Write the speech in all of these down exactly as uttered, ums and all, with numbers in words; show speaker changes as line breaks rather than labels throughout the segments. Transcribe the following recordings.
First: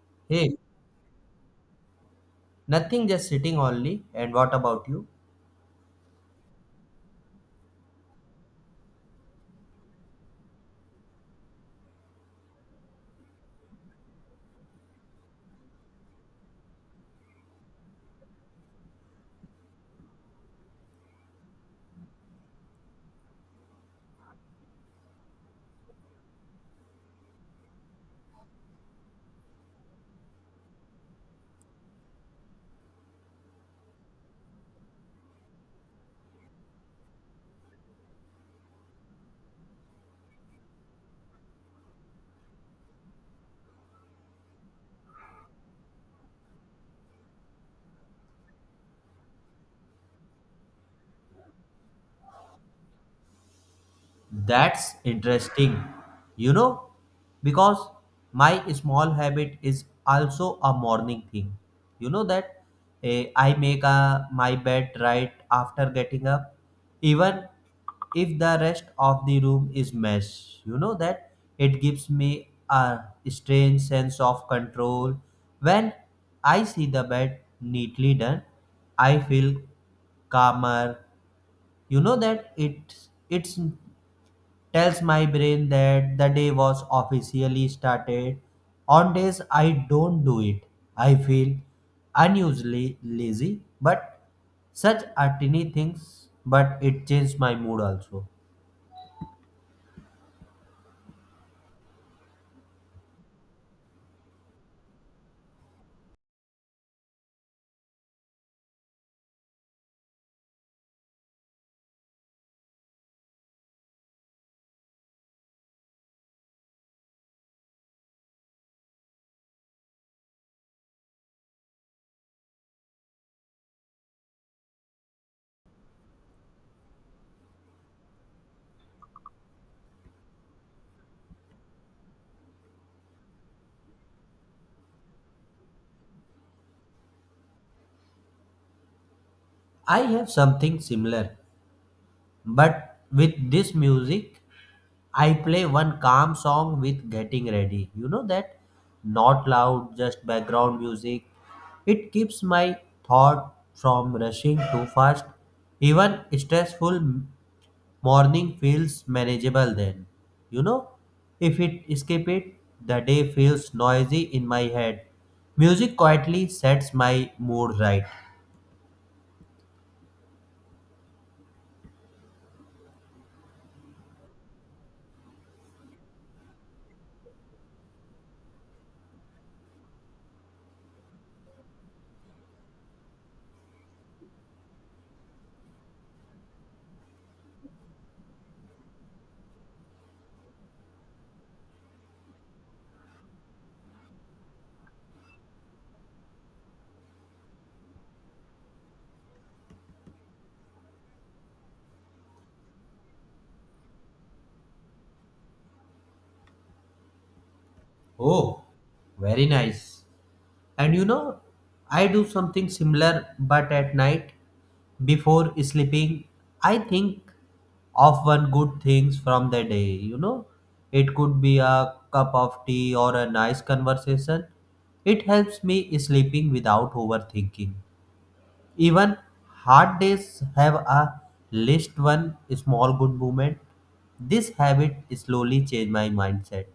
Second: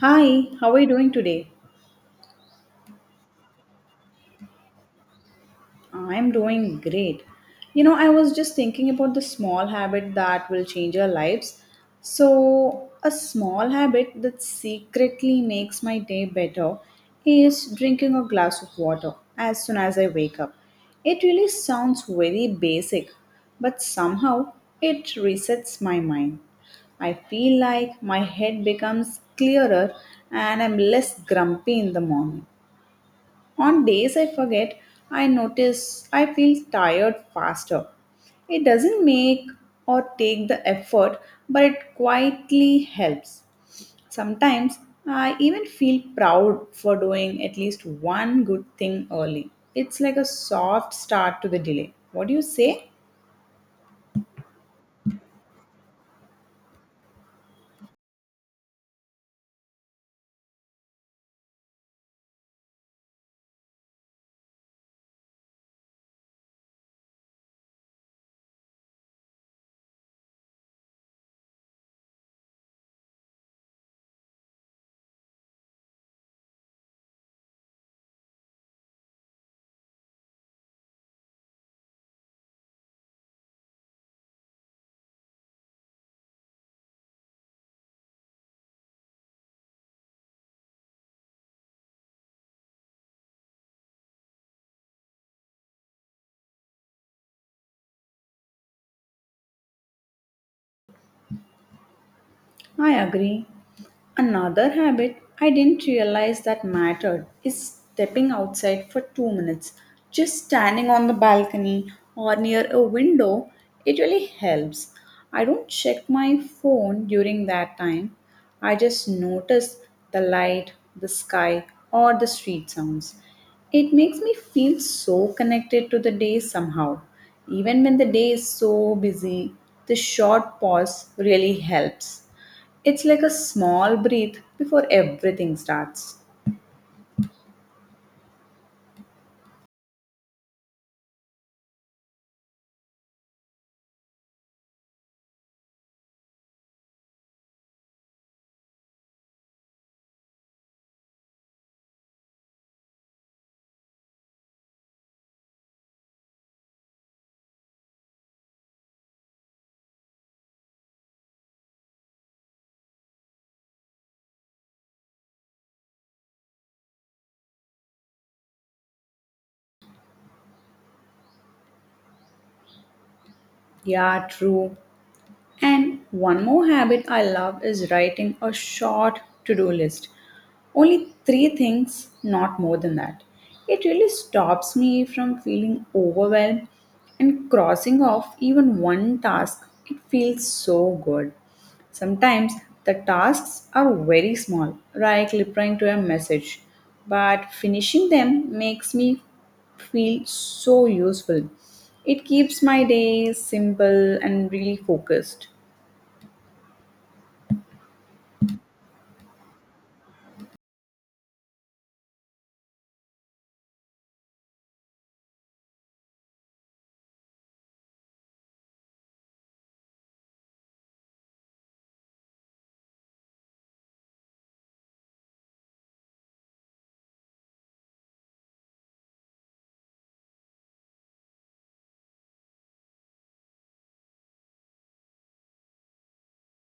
Hi,
Hey,
how are you doing today?
nothing, just sitting only. And what about you?
I'm doing great. You know, I was just thinking about the small habit that will change our lives. So, a small habit that secretly makes my day better is drinking a glass of water as soon as I wake up. It really sounds very basic, but somehow it resets my mind. I feel like my head becomes clearer and I'm less grumpy in the morning. On days I forget, I notice I feel tired faster. It doesn't make or take the effort, but it quietly helps. Sometimes I even feel proud for doing at least one good thing early. It's like a soft start to the delay. What do you say?
That's interesting, you know, because my small habit is also a morning thing. You know that eh, I make a, my bed right after getting up, even if the rest of the room is mess. You know that it gives me a strange sense of control. When I see the bed neatly done, I feel calmer. You know that it it's tells my brain that the day was officially started. On days I don't do it, I feel unusually lazy, but such are tiny things, but it changed my mood also.
I agree. Another habit I didn't realize that mattered is stepping outside for two minutes. Just standing on the balcony or near a window, it really helps. I don't check my phone during that time. I just notice the light, the sky, or the street sounds. It makes me feel so connected to the day somehow. Even when the day is so busy, the short pause really helps. It's like a small breath before everything starts.
I have something similar. But with this music, I play one calm song with getting ready. You know that? Not loud, just background music. It keeps my thought from rushing too fast. Even stressful morning feels manageable then. You know? If it skip it, the day feels noisy in my head. Music quietly sets my mood right.
Yeah, true. And one more habit I love is writing a short to do list. Only three things, not more than that. It really stops me from feeling overwhelmed and crossing off even one task. It feels so good. Sometimes the tasks are very small, like replying to a message, but finishing them makes me feel so useful. It keeps my day simple and really focused.
Oh, very nice. And you know, I do something similar, but at night before sleeping, I think of one good things from the day. You know, it could be a cup of tea or a nice conversation. It helps me sleeping without overthinking. Even hard days have a list one small good moment. This habit slowly changed my mindset.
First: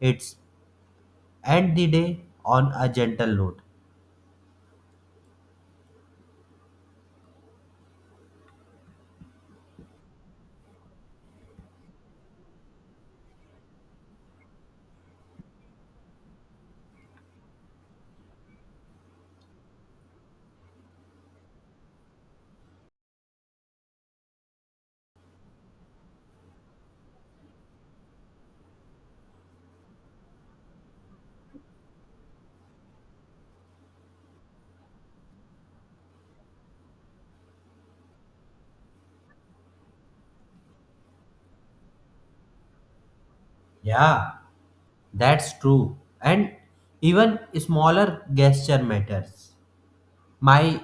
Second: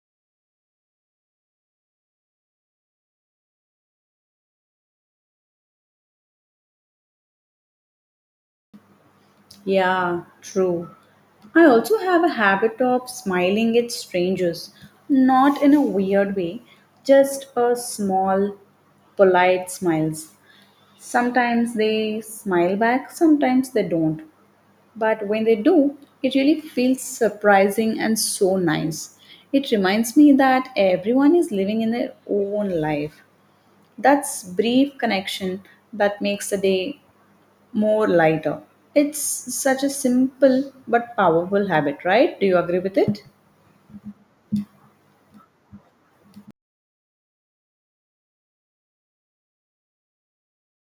It's end the day on a gentle note.
Yeah, true. I also have a habit of smiling at strangers, not in a weird way, just a small, polite smiles. Sometimes they smile back, sometimes they don't. But when they do, it really feels surprising and so nice. It reminds me that everyone is living in their own life. That's brief connection that makes the day more lighter. It's such a simple but powerful habit, right? Do you agree with it?
Yeah, that's true. And even smaller gesture matters. My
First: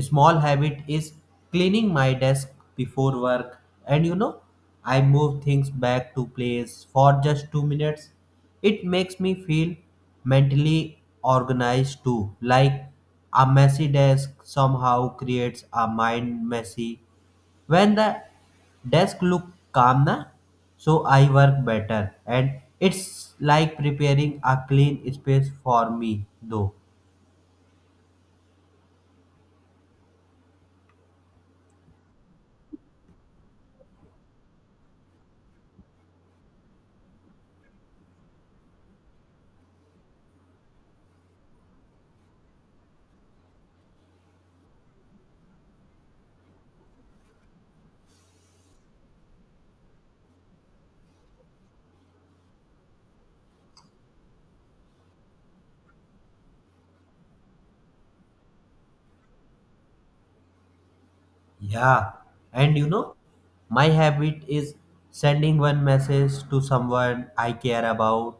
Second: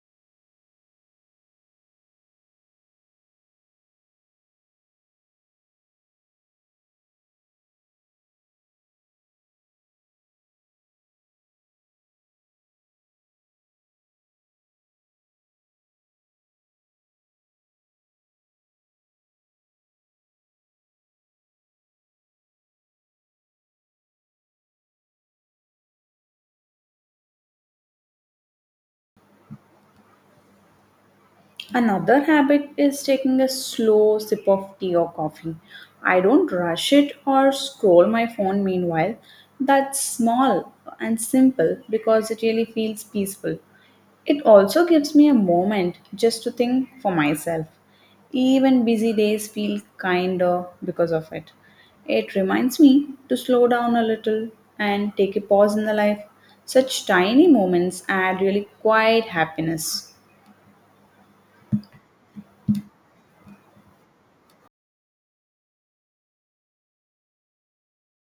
small habit is cleaning my desk before work, and you know, I move things back to place for just two minutes. It makes me feel mentally organized too, like a messy desk somehow creates a mind messy when the desk look calm na, so I work better, and it's like preparing a clean space for me though.
Another habit is taking a slow sip of tea or coffee. I don't rush it or scroll my phone meanwhile. That's small and simple because it really feels peaceful. It also gives me a moment just to think for myself. Even busy days feel kinder because of it. It reminds me to slow down a little and take a pause in the life. Such tiny moments add really quite happiness.
Yeah, and you know, my habit is sending one message to someone I care about,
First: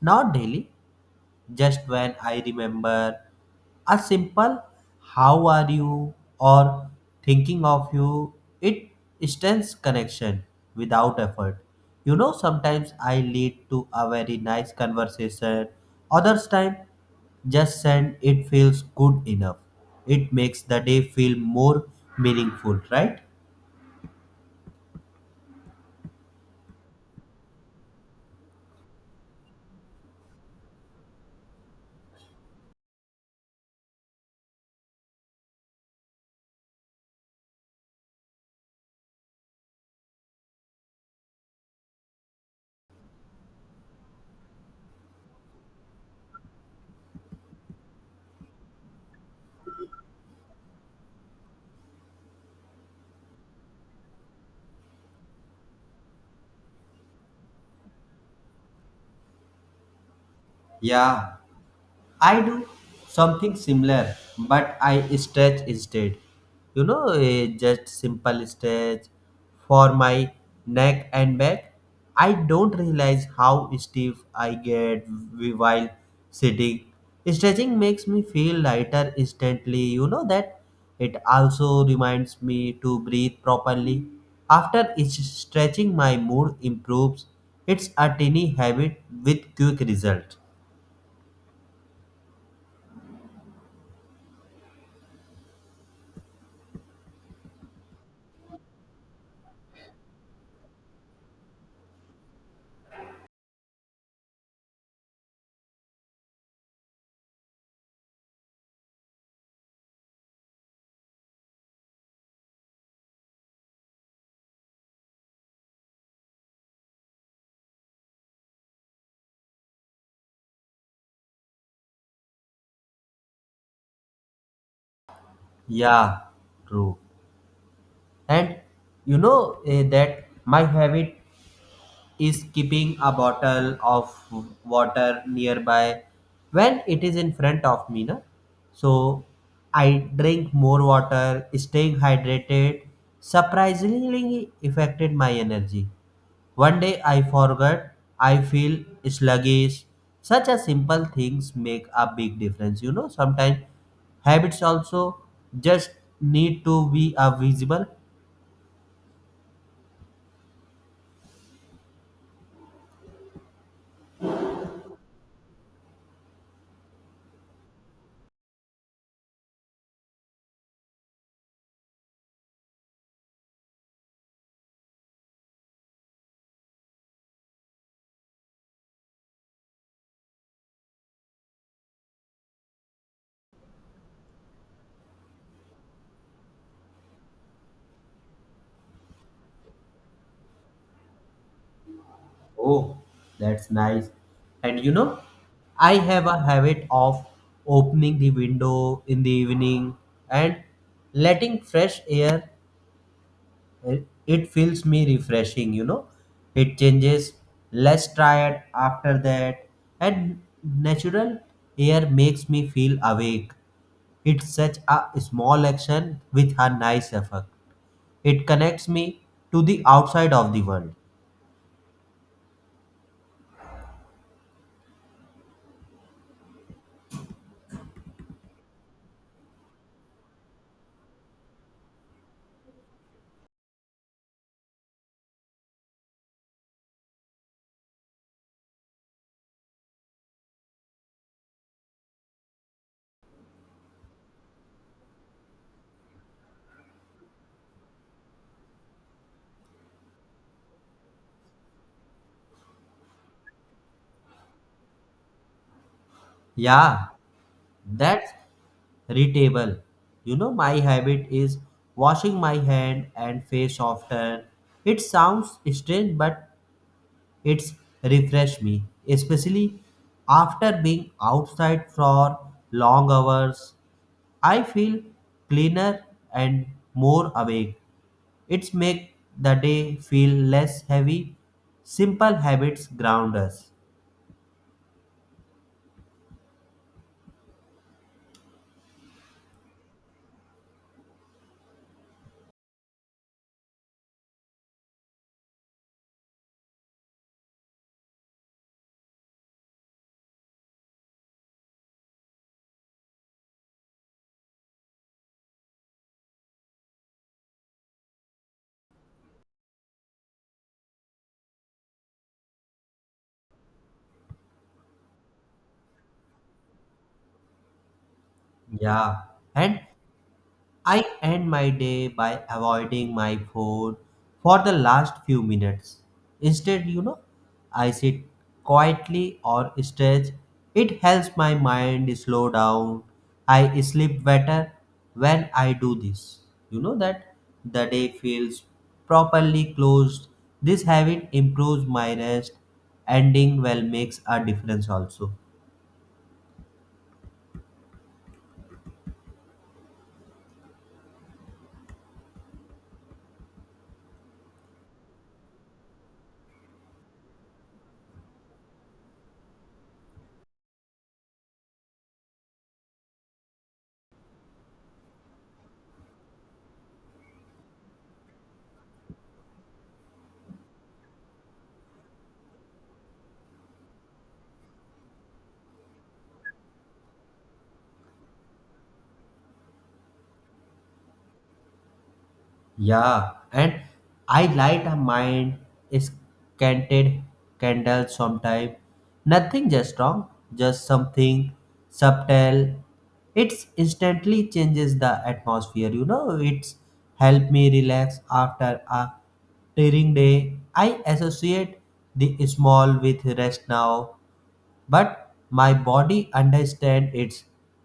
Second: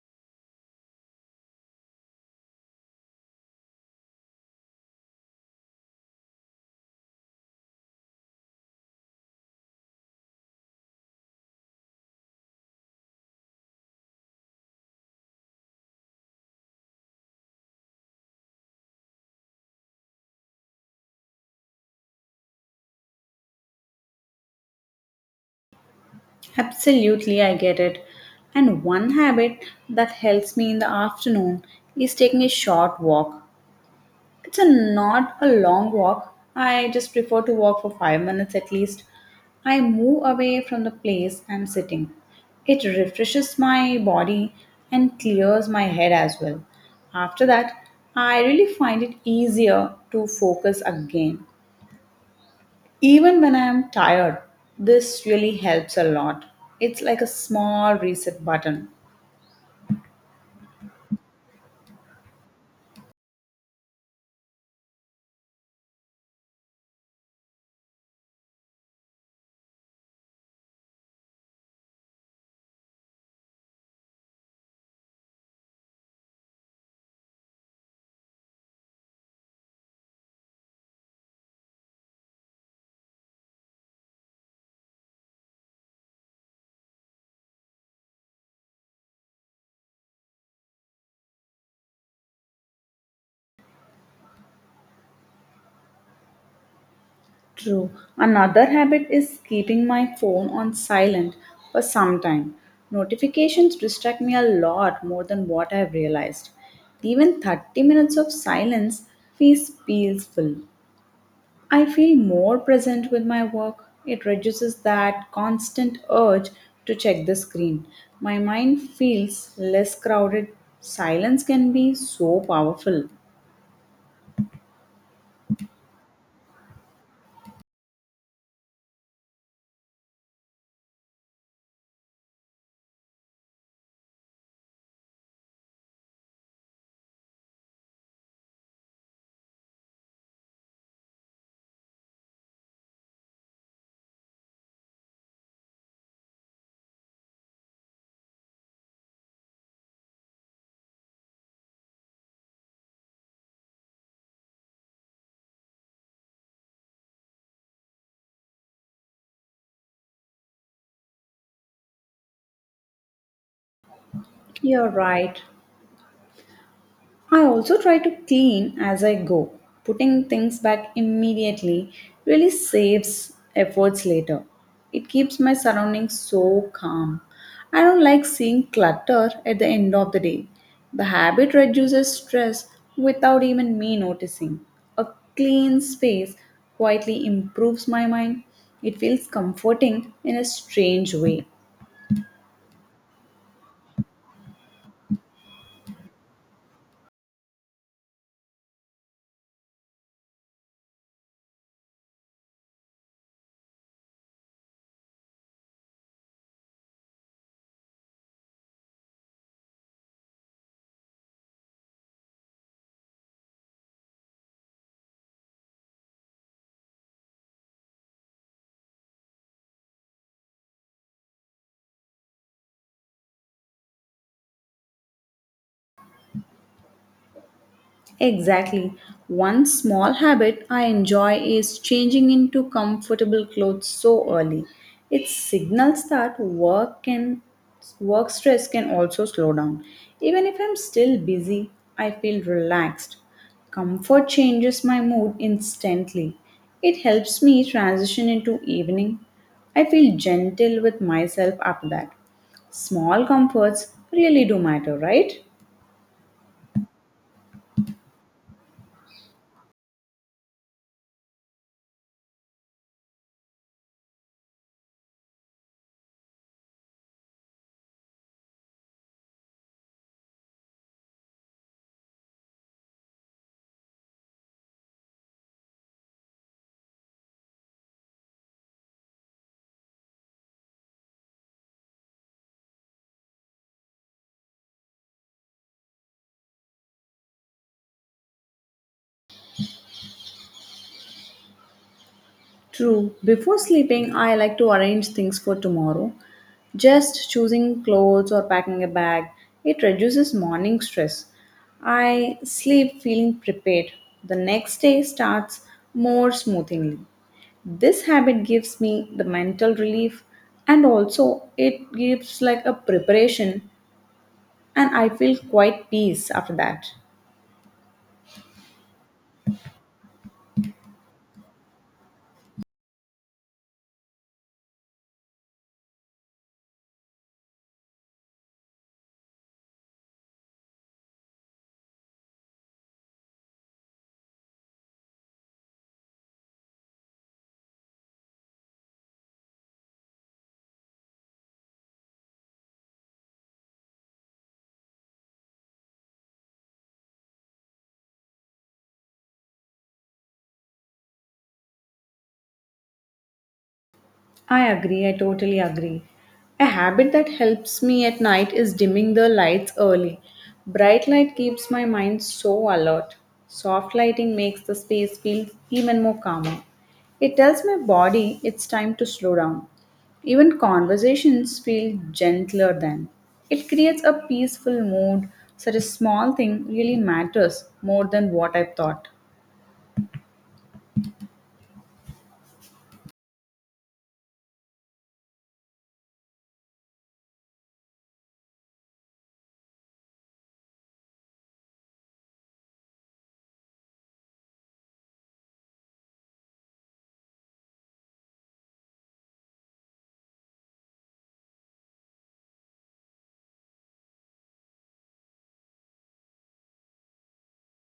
not daily, just when I remember a simple how are you or thinking of you, it stands connection without effort. You know, sometimes I lead to a very nice conversation, others time just send it feels good enough. It makes the day feel more meaningful, right?
Absolutely, I get it. And one habit that helps me in the afternoon is taking a short walk. It's a not a long walk. I just prefer to walk for five minutes at least. I move away from the place I'm sitting. It refreshes my body and clears my head as well. After that, I really find it easier to focus again. Even when I am tired, this really helps a lot. It's like a small reset button.
Yeah, I do something similar, but I stretch instead. You know, eh, just simple stretch for my neck and back. I don't realize how stiff I get w- while sitting. Stretching makes me feel lighter instantly. You know that it also reminds me to breathe properly. After each stretching, my mood improves. It's a tiny habit with quick result.
True. Another habit is keeping my phone on silent for some time. Notifications distract me a lot more than what I've realized. Even thirty minutes of silence feels peaceful. I feel more present with my work. It reduces that constant urge to check the screen. My mind feels less crowded. Silence can be so powerful.
Yeah, true. And you know eh, that my habit is keeping a bottle of water nearby when it is in front of me na? So I drink more water. Staying hydrated surprisingly affected my energy. One day I forgot, I feel sluggish. Such a simple things make a big difference, you know. Sometimes habits also just need to be a visible.
You're right. I also try to clean as I go. Putting things back immediately really saves efforts later. It keeps my surroundings so calm. I don't like seeing clutter at the end of the day. The habit reduces stress without even me noticing. A clean space quietly improves my mind. It feels comforting in a strange way.
Oh, that's nice. And you know, I have a habit of opening the window in the evening and letting fresh air. It it feels me refreshing, you know. It changes less tired after that, and natural air makes me feel awake. It's such a small action with a nice effect. It connects me to the outside of the world.
Exactly. One small habit I enjoy is changing into comfortable clothes so early. It signals that work can work stress can also slow down. Even if I'm still busy, I feel relaxed. Comfort changes my mood instantly. It helps me transition into evening. I feel gentle with myself after that. Small comforts really do matter, right?
Yeah, that's Retable. You know, my habit is washing my hand and face often. It sounds strange, but it's refresh me, especially after being outside for long hours. I feel cleaner and more awake. It's make the day feel less heavy. Simple habits ground us.
True. Before sleeping, I like to arrange things for tomorrow. Just choosing clothes or packing a bag, it reduces morning stress. I sleep feeling prepared. The next day starts more smoothly. This habit gives me the mental relief and also it gives like a preparation and I feel quite peace after that.
Yeah, and I end my day by avoiding my phone for the last few minutes. Instead, you know, I sit quietly or stretch. It helps my mind slow down. I sleep better when I do this. You know that the day feels properly closed. This habit improves my rest. Ending well makes a difference also.
I agree, I totally agree. A habit that helps me at night is dimming the lights early. Bright light keeps my mind so alert. Soft lighting makes the space feel even more calmer. It tells my body it's time to slow down. Even conversations feel gentler then. It creates a peaceful mood. Such a small thing really matters more than what I thought.
Yeah, and I light a mind scented candle sometime. Nothing just strong, just something subtle. It's instantly changes the atmosphere, you know. It's helped me relax after a tiring day. I associate the small with rest now, but my body understand it's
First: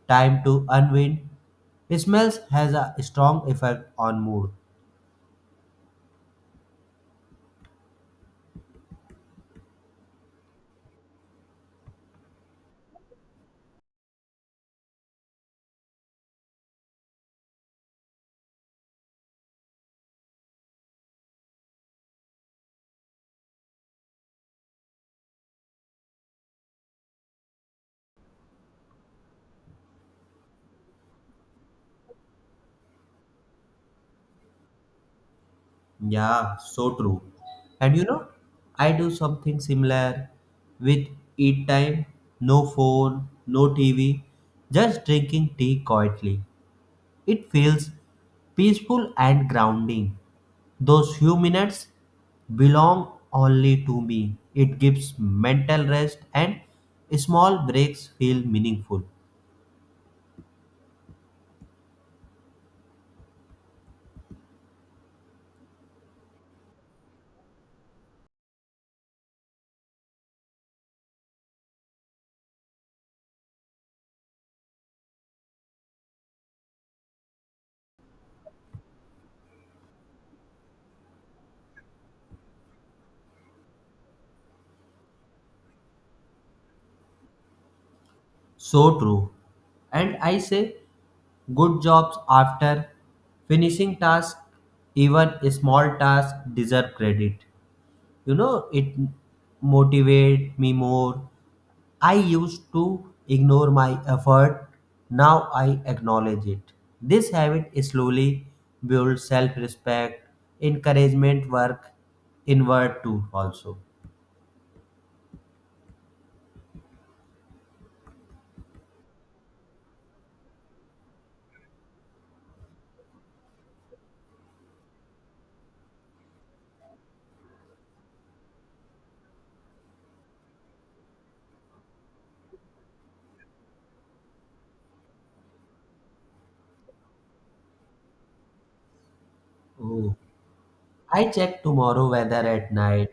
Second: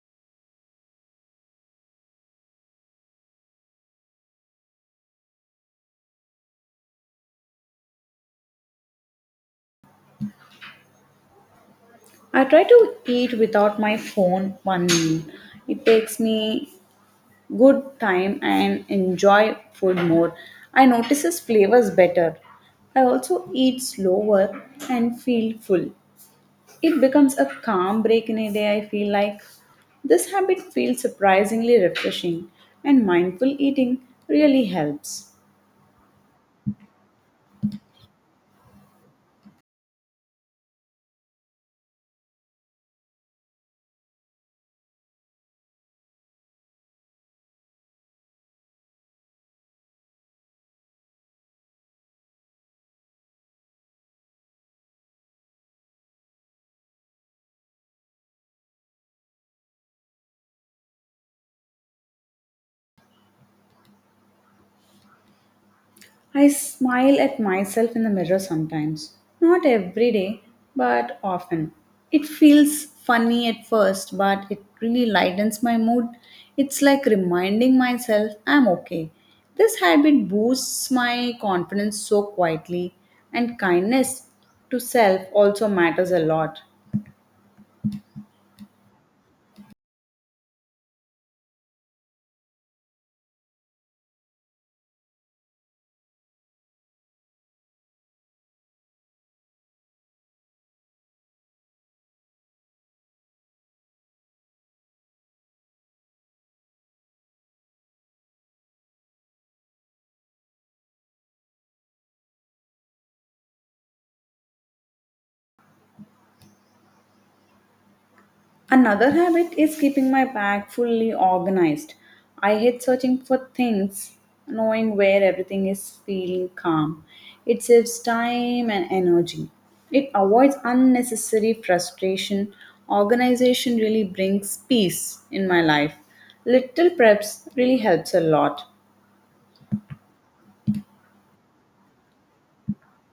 time to unwind. Smells has a strong effect on mood.
I try to eat without my phone one meal. It takes me good time and enjoy food more. I notices flavors better. I also eat slower and feel full. It becomes a calm break in a day, I feel like. This habit feels surprisingly refreshing, and mindful eating really helps.
Yeah, so true. And you know, I do something similar with eat time, no phone, no T V, just drinking tea quietly. It feels peaceful and grounding. Those few minutes belong only to me. It gives mental rest, and small breaks feel meaningful.
I smile at myself in the mirror sometimes. Not every day, but often. It feels funny at first, but it really lightens my mood. It's like reminding myself I'm okay. This habit boosts my confidence so quietly, and kindness to self also matters a lot.
So true. And I say good jobs after finishing task, even small task deserve credit. You know, it motivate me more. I used to ignore my effort. Now I acknowledge it. This habit slowly builds self-respect, encouragement work inward too also.
Another habit is keeping my bag fully organized. I hate searching for things, knowing where everything is feeling calm. It saves time and energy. It avoids unnecessary frustration. Organization really brings peace in my life. Little preps really helps a lot.
Oh. I check tomorrow weather at night.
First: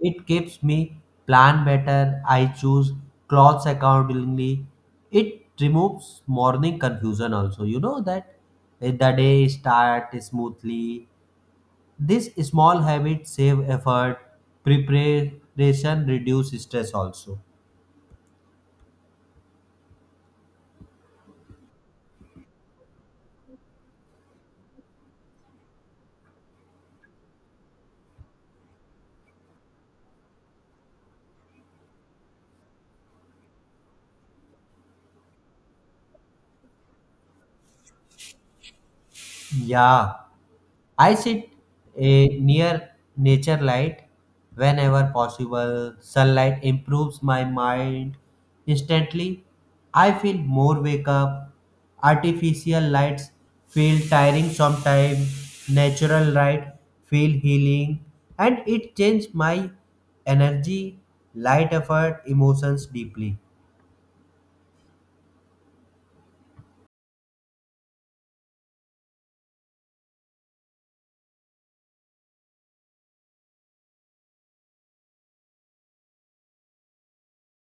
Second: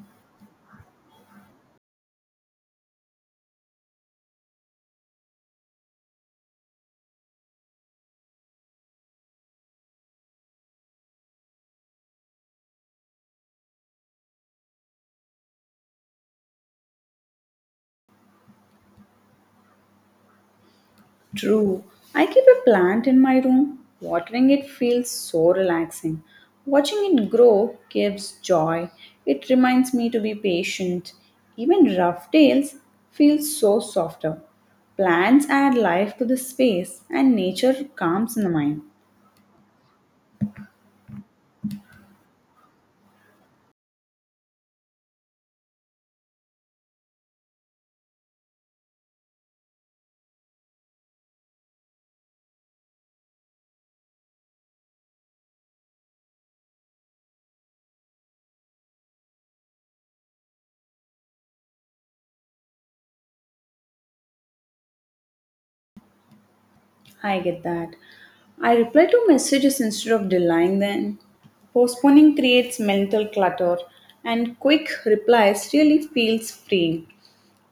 It keeps me plan better. I choose clothes accordingly. It removes morning confusion also. You know that eh, the day start smoothly. This small habit save effort. Preparation reduce stress also.
True. I keep a plant in my room. Watering it feels so relaxing. Watching it grow gives joy. It reminds me to be patient. Even rough days feel so softer. Plants add life to the space and nature calms the mind.
Yeah. I sit eh, near nature light whenever possible. Sunlight improves my mind instantly. I feel more wake up. Artificial lights feel tiring sometimes. Natural light feel healing, and it changes my energy, light effort, emotions deeply.
I get that. I reply to messages instead of delaying them. Postponing creates mental clutter, and quick replies really feels free.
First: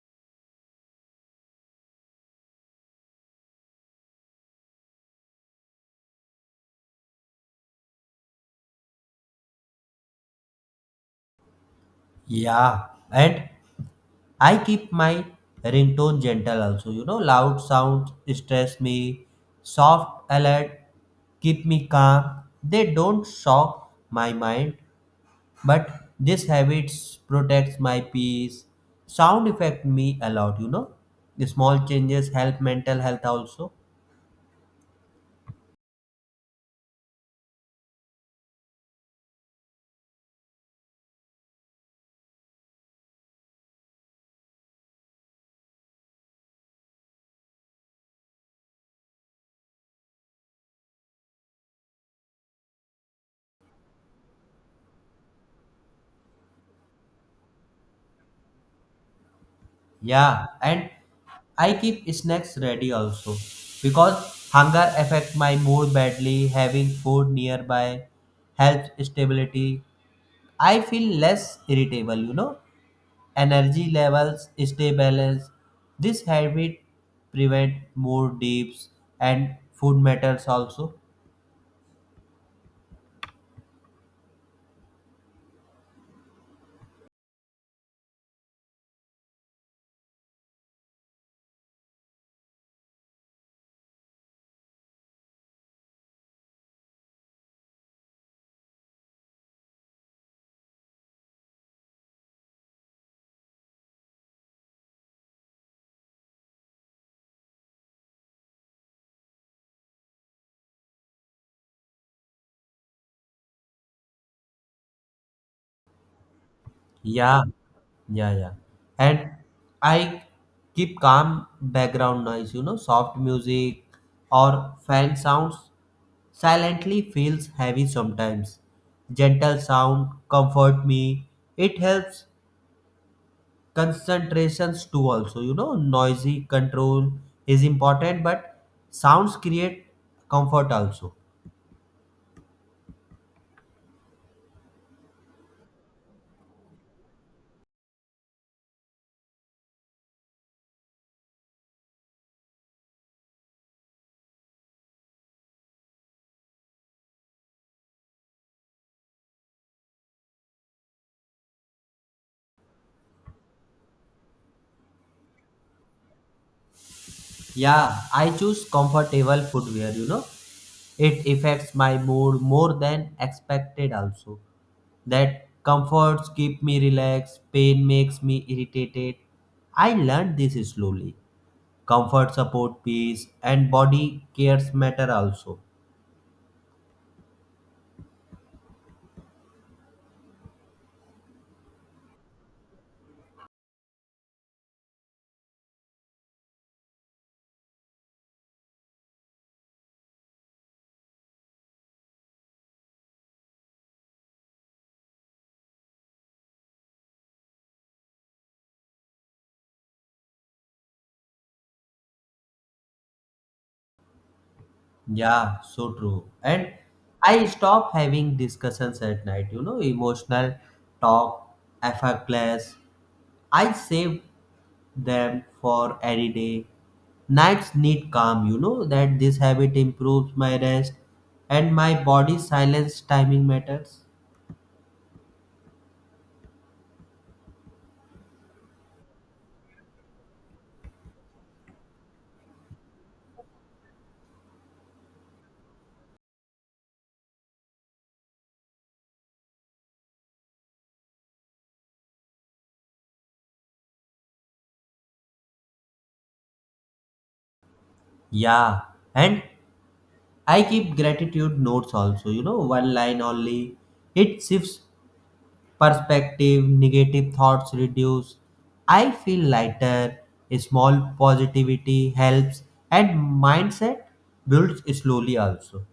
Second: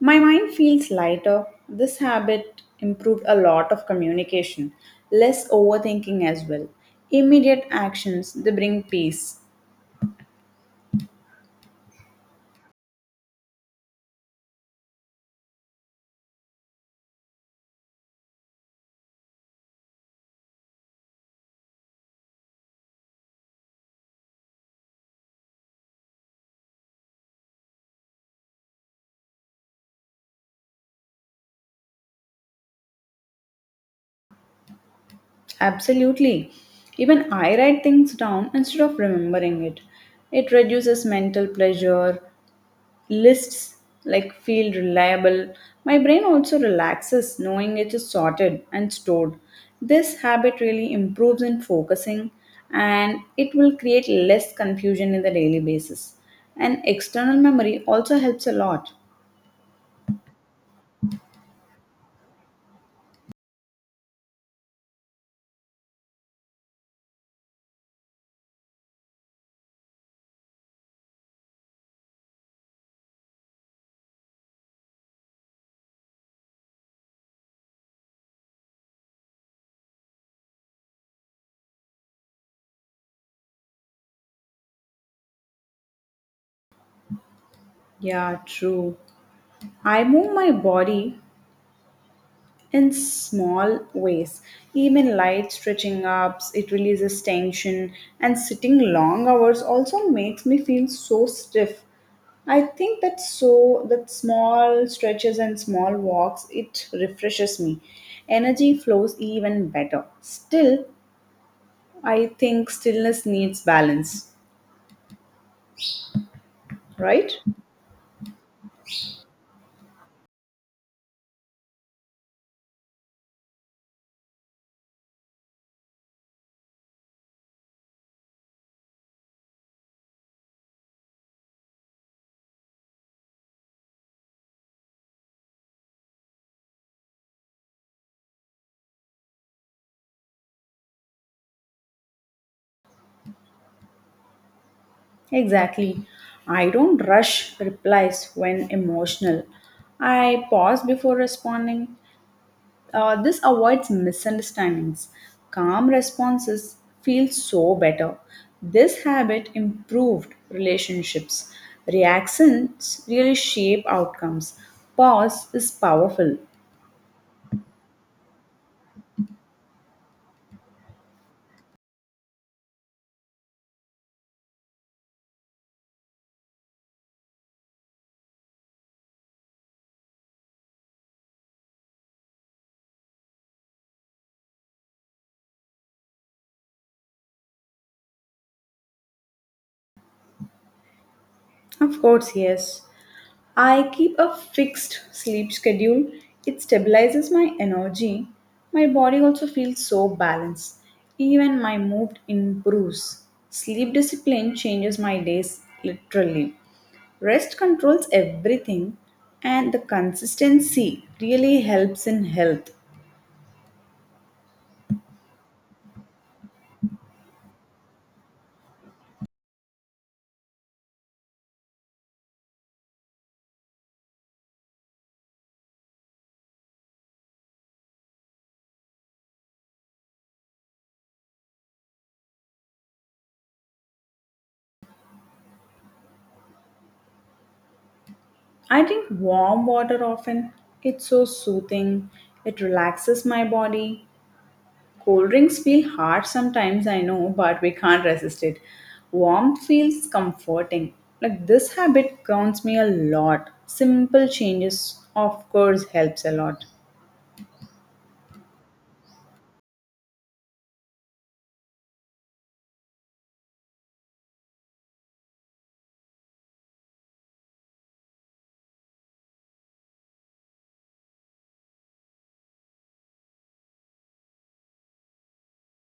My mind feels lighter. This habit improved a lot of communication, less overthinking as well. Immediate actions, they bring peace.
Yeah, and I keep my ringtone gentle also. You know, loud sounds stress me, soft alert keep me calm. They don't shock my mind, but this habits protects my peace. Sound affect me a lot, you know. The small changes help mental health also.
Absolutely. Even I write things down instead of remembering it. It reduces mental pressure lists like feel reliable. My brain also relaxes knowing it is sorted and stored. This habit really improves in focusing and it will create less confusion in the daily basis. And external memory also helps a lot.
Yeah, and I keep snacks ready also because hunger affect my mood badly. Having food nearby helps stability. I feel less irritable, you know. Energy levels stay balanced. This habit prevent more dips, and food matters also.
Yeah, true. I move my body in small ways. Even light stretching ups, it releases tension, and sitting long hours also makes me feel so stiff. I think that so that small stretches and small walks it refreshes me. Energy flows even better. Still, I think stillness needs balance, right?
Yeah, yeah, yeah. And I keep calm background noise, you know, soft music or fan sounds silently feels heavy sometimes. Gentle sound comfort me. It helps concentrations too also. You know, noisy control is important, but sounds create comfort also.
Exactly. I don't rush replies when emotional. I pause before responding. Uh, this avoids misunderstandings. Calm responses feel so better. This habit improved relationships. Reactions really shape outcomes. Pause is powerful.
Yeah, I choose comfortable footwear, you know. It affects my mood more than expected also. That comforts keep me relaxed, pain makes me irritated. I learned this slowly. Comfort support peace, and body cares matter also.
Of course, yes. I keep a fixed sleep schedule. It stabilizes my energy. My body also feels so balanced. Even my mood improves. Sleep discipline changes my days literally. Rest controls everything, and the consistency really helps in health.
Yeah, so true. And I stop having discussions at night, you know, emotional talk, effortless. I save them for any day. Nights need calm, you know, that this habit improves my rest and my body silence timing matters.
I drink warm water often. It's so soothing. It relaxes my body. Cold drinks feel hard sometimes, I know, but we can't resist it. Warmth feels comforting. Like this habit grounds me a lot. Simple changes, of course, helps a lot.
Yeah, and I keep gratitude notes also, you know, one line only. It shifts perspective, negative thoughts reduce. I feel lighter. A small positivity helps, and mindset builds slowly also.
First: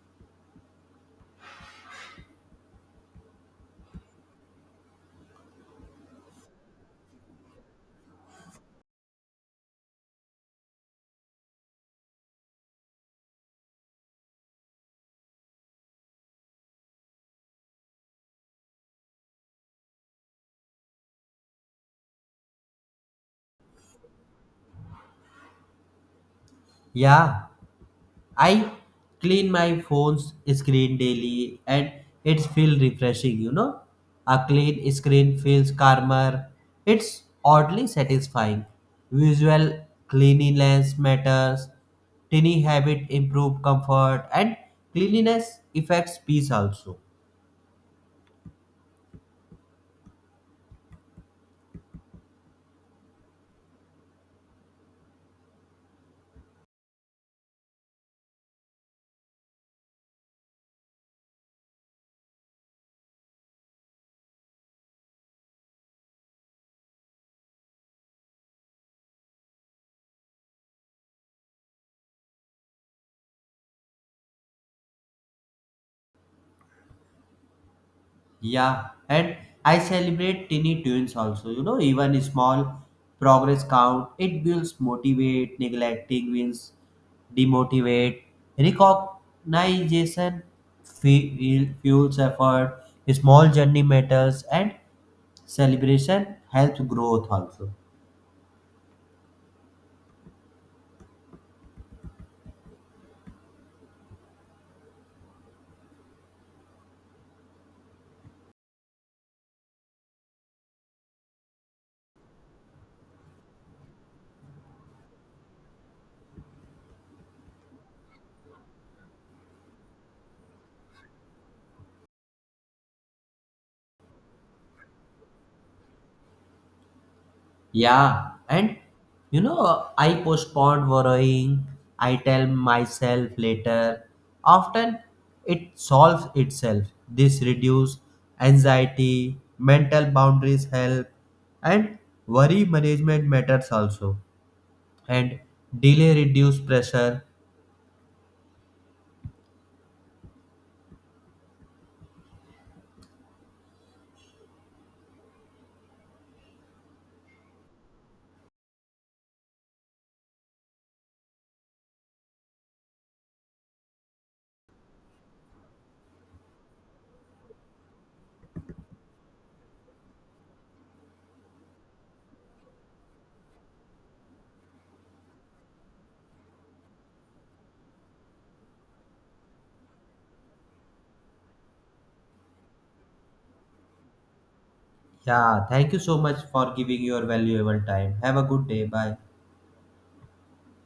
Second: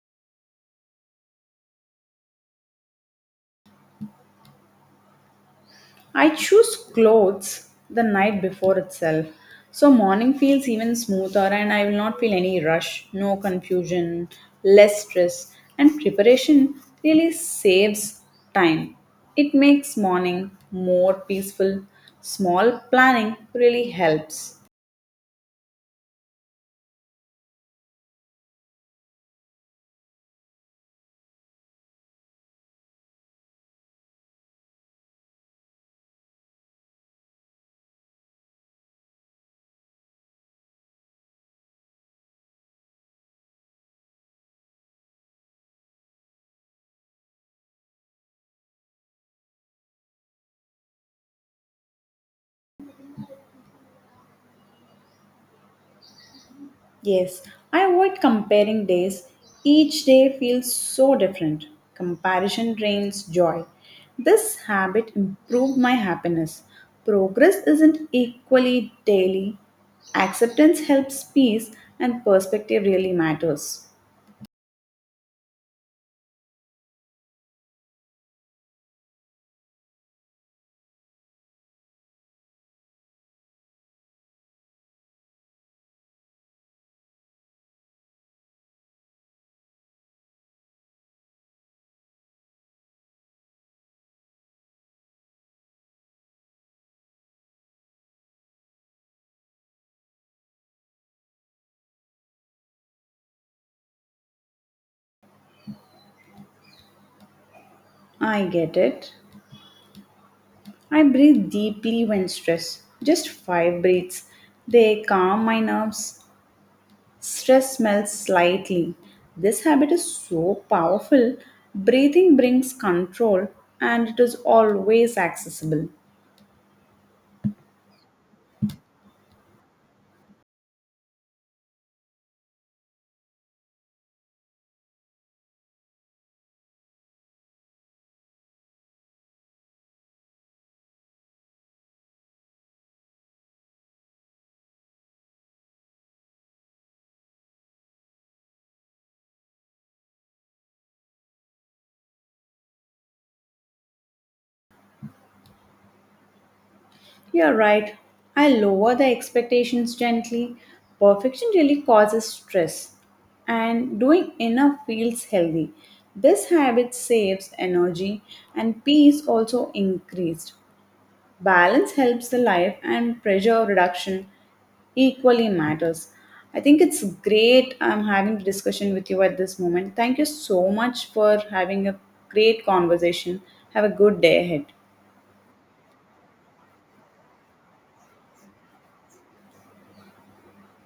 I choose clothes the night before itself. So morning feels even smoother and I will not feel any rush, no confusion, less stress and preparation really saves time. It makes morning more peaceful. Small planning really helps.
Yeah, I clean my phone's screen daily and it feels refreshing, you know. A clean screen feels calmer. It's oddly satisfying. Visual cleanliness matters. Tiny habit improve comfort, and cleanliness affects peace also.
Yes, I avoid comparing days. Each day feels so different. Comparison drains joy. This habit improved my happiness. Progress isn't equally daily. Acceptance helps peace, and perspective really matters.
Yeah, and I celebrate tiny tunes also. You know, even small progress count. It builds motivate, neglecting wins, demotivate. Recognition fe- fuels effort. Small journey matters, and celebration helps growth also.
I get it. I breathe deeply when stressed, just five breaths. They calm my nerves. Stress smells slightly. This habit is so powerful. Breathing brings control and it is always accessible.
Yeah, and you know, I postpone worrying, I tell myself later. Often it solves itself. This reduce anxiety, mental boundaries help, and worry management matters also. And delay reduce pressure.
You're right. I lower the expectations gently. Perfection really causes stress, and doing enough feels healthy. This habit saves energy and peace also increased. Balance helps the life and pressure reduction equally matters. I think it's great I'm having the discussion with you at this moment. Thank you so much for having a great conversation. Have a good day ahead.
Yeah, thank you so much for giving your valuable time. Have a good day. Bye.